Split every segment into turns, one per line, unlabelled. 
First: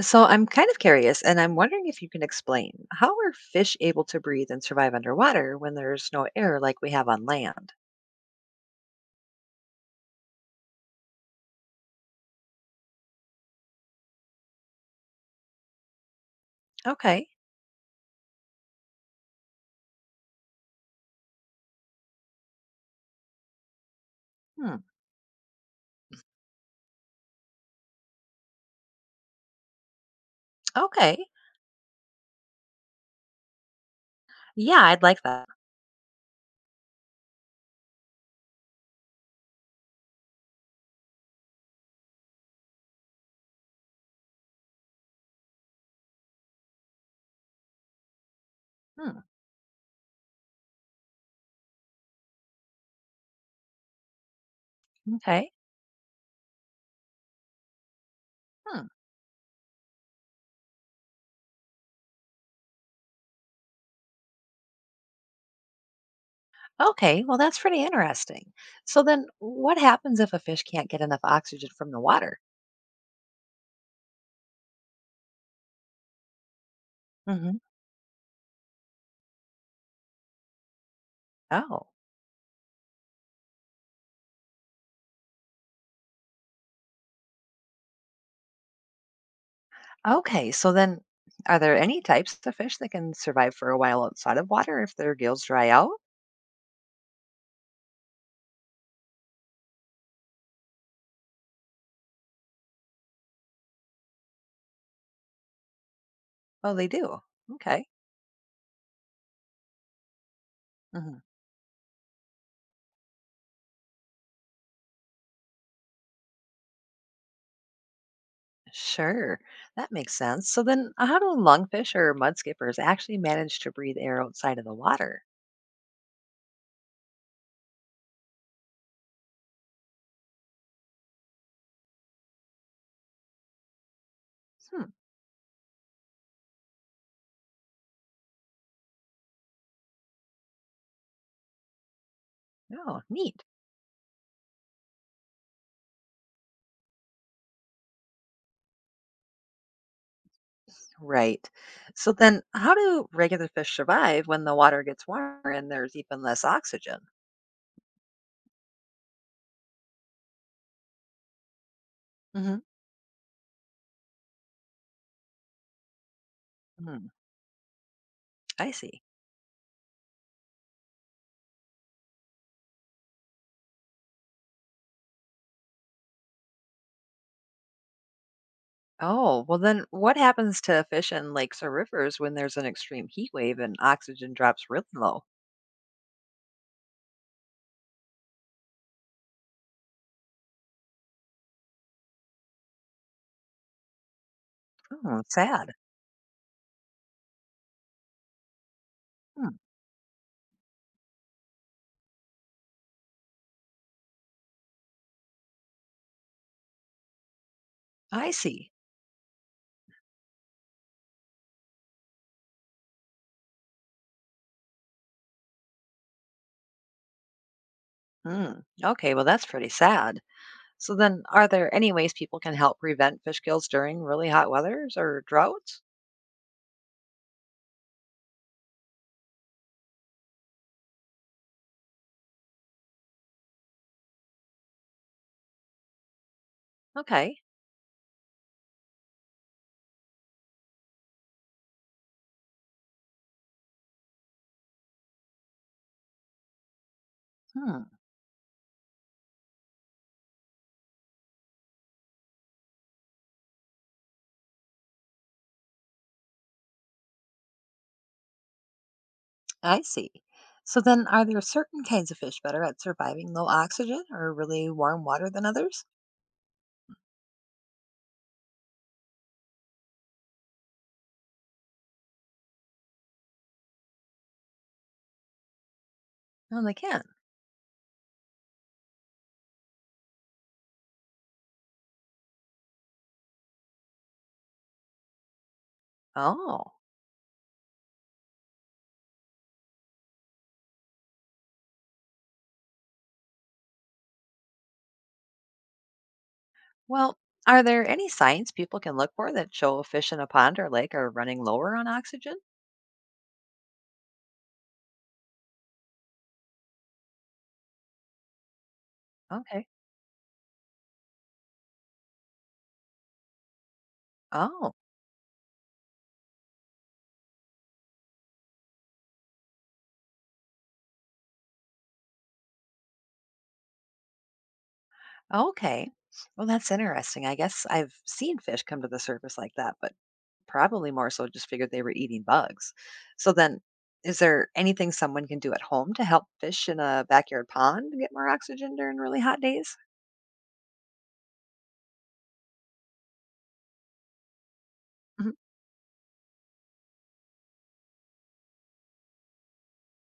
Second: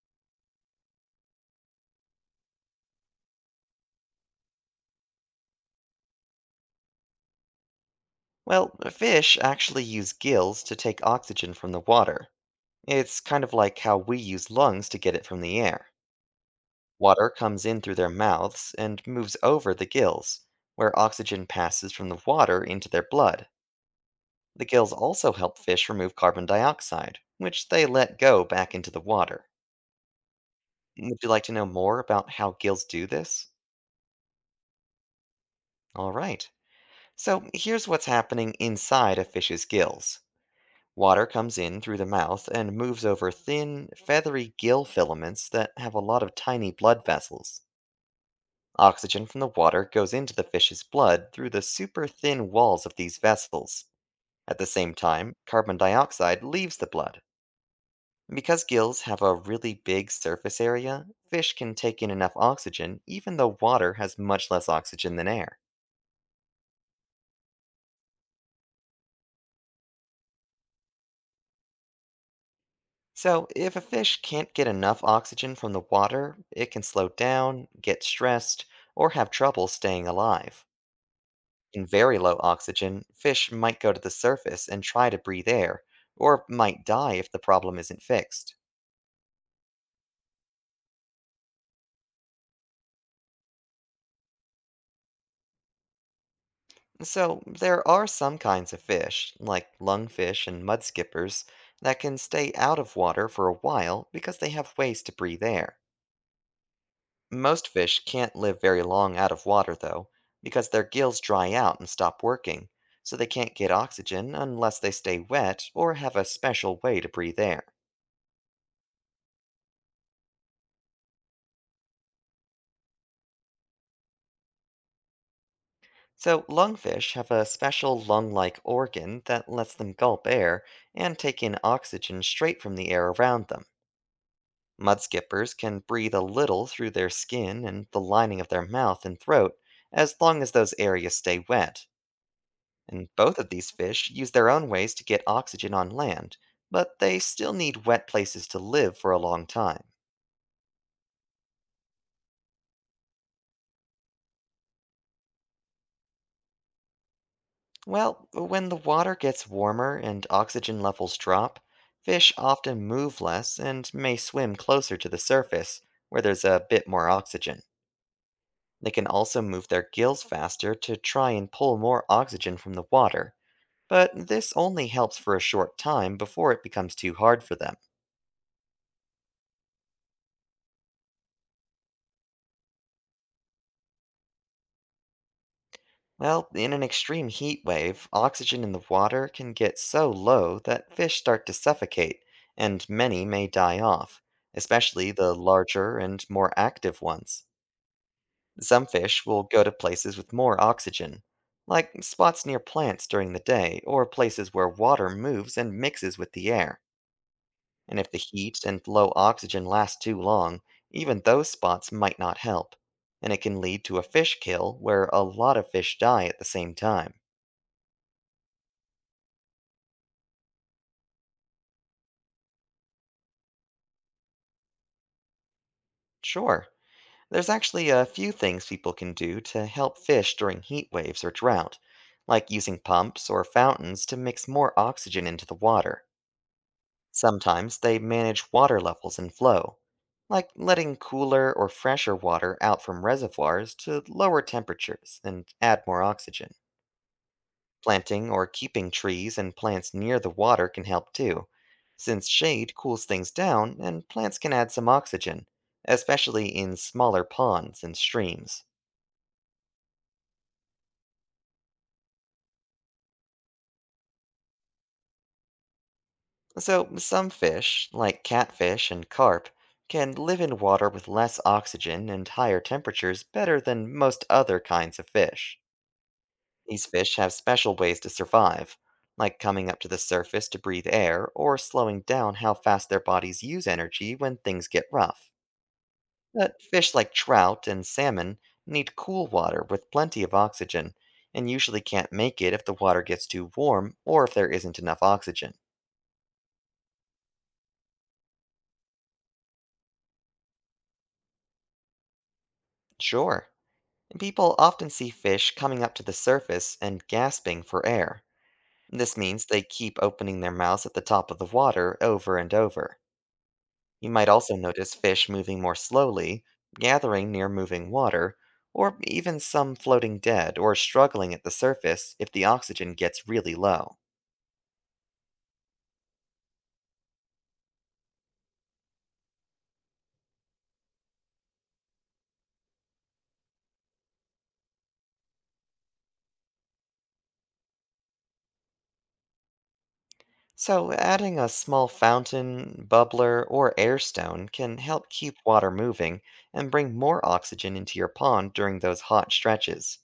So I'm kind of curious, and I'm wondering if you can explain how are fish able to breathe and survive underwater when there's no air like we have on land?
Well, fish actually use gills to take oxygen from the water. It's kind of like how we use lungs to get it from the air.
Okay.
Water comes in through their mouths and moves over the gills, where oxygen passes from the water into their blood. The
Hmm.
gills also help fish remove carbon dioxide, which they let go back into the water. Would
Okay.
you like to know more about how gills do this?
Yeah, I'd like that.
All right. So, here's what's happening inside a fish's gills. Water comes in through the mouth and moves over thin, feathery gill filaments that have a lot of tiny blood vessels.
Hmm.
Oxygen from the water goes into the fish's blood through the super thin walls of these vessels. At the same time,
Okay.
carbon dioxide leaves the blood. Because
Hmm.
gills have a really big surface area, fish can take in enough oxygen even though water has much less oxygen than air.
Okay. Well, that's pretty interesting. So then, what happens if a fish can't get enough oxygen from the water?
So, if a fish can't get enough oxygen from the water, it can slow
Hmm.
down, get stressed, or have trouble staying alive. In
Oh.
very low oxygen, fish might go to the surface and try to breathe air, or might die if the problem isn't fixed.
Okay. So then, are there any types of fish that can survive for a while outside of water if their gills dry out?
So, there are some kinds of fish, like lungfish and mudskippers, that can stay out of water for a while because they have ways to breathe air.
Oh, they do.
Most
Okay.
fish can't live very long out of water, though, because their
Mm-hmm.
gills dry out and stop working, so they can't get oxygen unless they stay wet or have a special way to breathe air.
Sure, that makes sense. So then, how do lungfish or mudskippers actually manage to breathe air outside of the water?
So, lungfish have a special lung like organ that lets them gulp air and take in oxygen straight from the air around them.
Hmm.
Mudskippers can breathe a little through their skin and the lining of their mouth and throat as long as those areas stay wet.
Oh,
And both
neat.
of these fish use their own ways to get oxygen on land, but they still need wet places to live for a long time.
Right. So then, how do regular fish survive when the water gets warmer and there's even less oxygen?
Well, when the water gets warmer and oxygen levels drop, fish
Hmm.
often move less and may swim closer to the surface, where there's a bit
Hmm.
more oxygen.
I
They
see.
can also move their gills faster to try and pull more oxygen from the water, but this only helps for a short time before it becomes too hard for them.
Oh, well then, what happens to fish in lakes or rivers when there's an extreme heat wave and oxygen drops really low?
Well, in an extreme heat wave, oxygen in the water can get so low that fish start to suffocate, and many may die off, especially
Hmm.
the
Sad.
larger and more active ones. Some fish will
Hmm.
go to places with more oxygen, like spots near plants during the day or places where water moves and mixes with the air. And if the
I
heat
see.
and low oxygen last too long, even those spots might not help, and it can lead to a fish kill where a lot of fish die at the same time.
Hmm. Okay. Well, that's pretty sad. So then, are there any ways people can help prevent fish kills during really hot weathers or droughts?
Sure. There's actually a few things people can do to help fish during heat waves or drought, like using pumps or fountains to mix more oxygen into the water.
Okay.
Sometimes they manage water levels and flow, like letting cooler or fresher water out from reservoirs to lower temperatures and add more oxygen.
Hmm,
Planting or keeping trees and plants near the water can help too, since shade cools things down and plants can add some oxygen, especially in smaller ponds and streams.
I see. So then, are there certain kinds of fish better at surviving low oxygen or really warm water than others?
So, some fish, like catfish and carp, can live in water with less oxygen and higher temperatures better than most other kinds of fish.
No, they
These
can.
fish have special ways to survive, like coming up to the surface to breathe air or slowing down how fast their bodies use energy when things get rough. But
Oh.
fish like trout and salmon need cool water with plenty of oxygen, and usually can't make it if the water gets too warm or if there isn't enough oxygen.
Well, are there any signs people can look for that show a fish in a pond or lake are running lower on oxygen?
Sure, people often see fish coming up to the surface and gasping for air. This means they
Okay.
keep opening their mouths at the top of the water over and over. You might also
Oh,
notice fish moving more slowly, gathering near moving water, or even some floating dead or struggling at the surface if the oxygen gets really low.
okay. Well, that's interesting. I guess I've seen fish come to the surface like that, but probably more so just figured they were eating bugs. So then, is there anything someone can do at home to help fish in a backyard pond get more oxygen during really hot days?
So, adding a small fountain, bubbler, or air stone can help
Mhm.
keep water moving and bring more oxygen into your pond during those hot stretches.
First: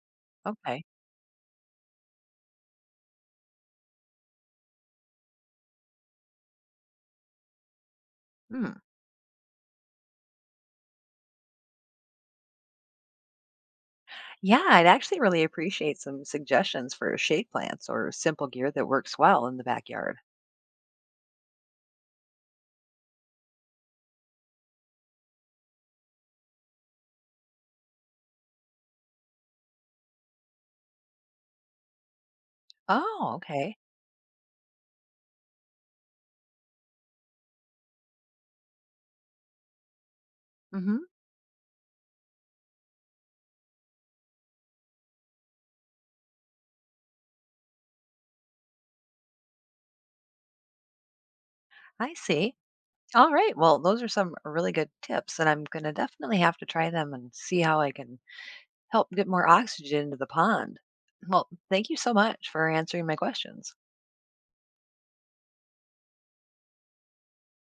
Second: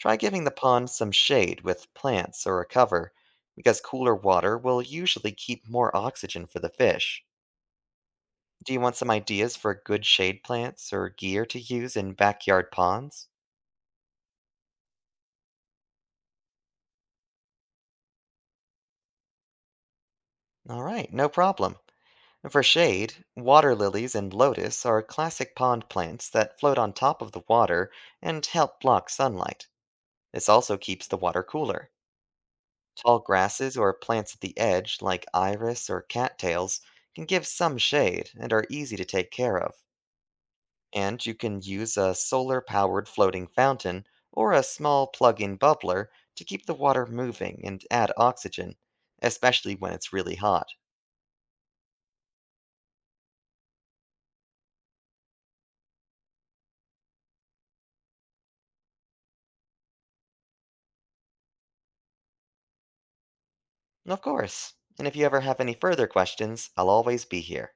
Try giving the
Okay.
pond some shade with plants or a cover, because cooler water will usually keep more oxygen for the fish.
Hmm.
Do you want some ideas for good shade plants or gear to use in backyard ponds?
Yeah, I'd actually really appreciate some suggestions for shade plants or simple gear that works well in the backyard.
Alright, no problem. For shade, water lilies and lotus are classic pond plants that float on top of the water and help block sunlight. This also keeps the water cooler. Tall
Oh, okay.
grasses or plants at the edge, like iris or cattails, can give some shade and are easy to take care of.
Hmm.
And you can use a solar powered floating fountain or a small plug in bubbler to keep the water moving and add oxygen, especially when it's really hot.
I see. All right. Well, those are some really good tips, and I'm going to definitely have to try them and see how I can help get more oxygen into the pond. Well, thank you so much for answering my questions.
Of course. And if you ever have any further questions, I'll always be here.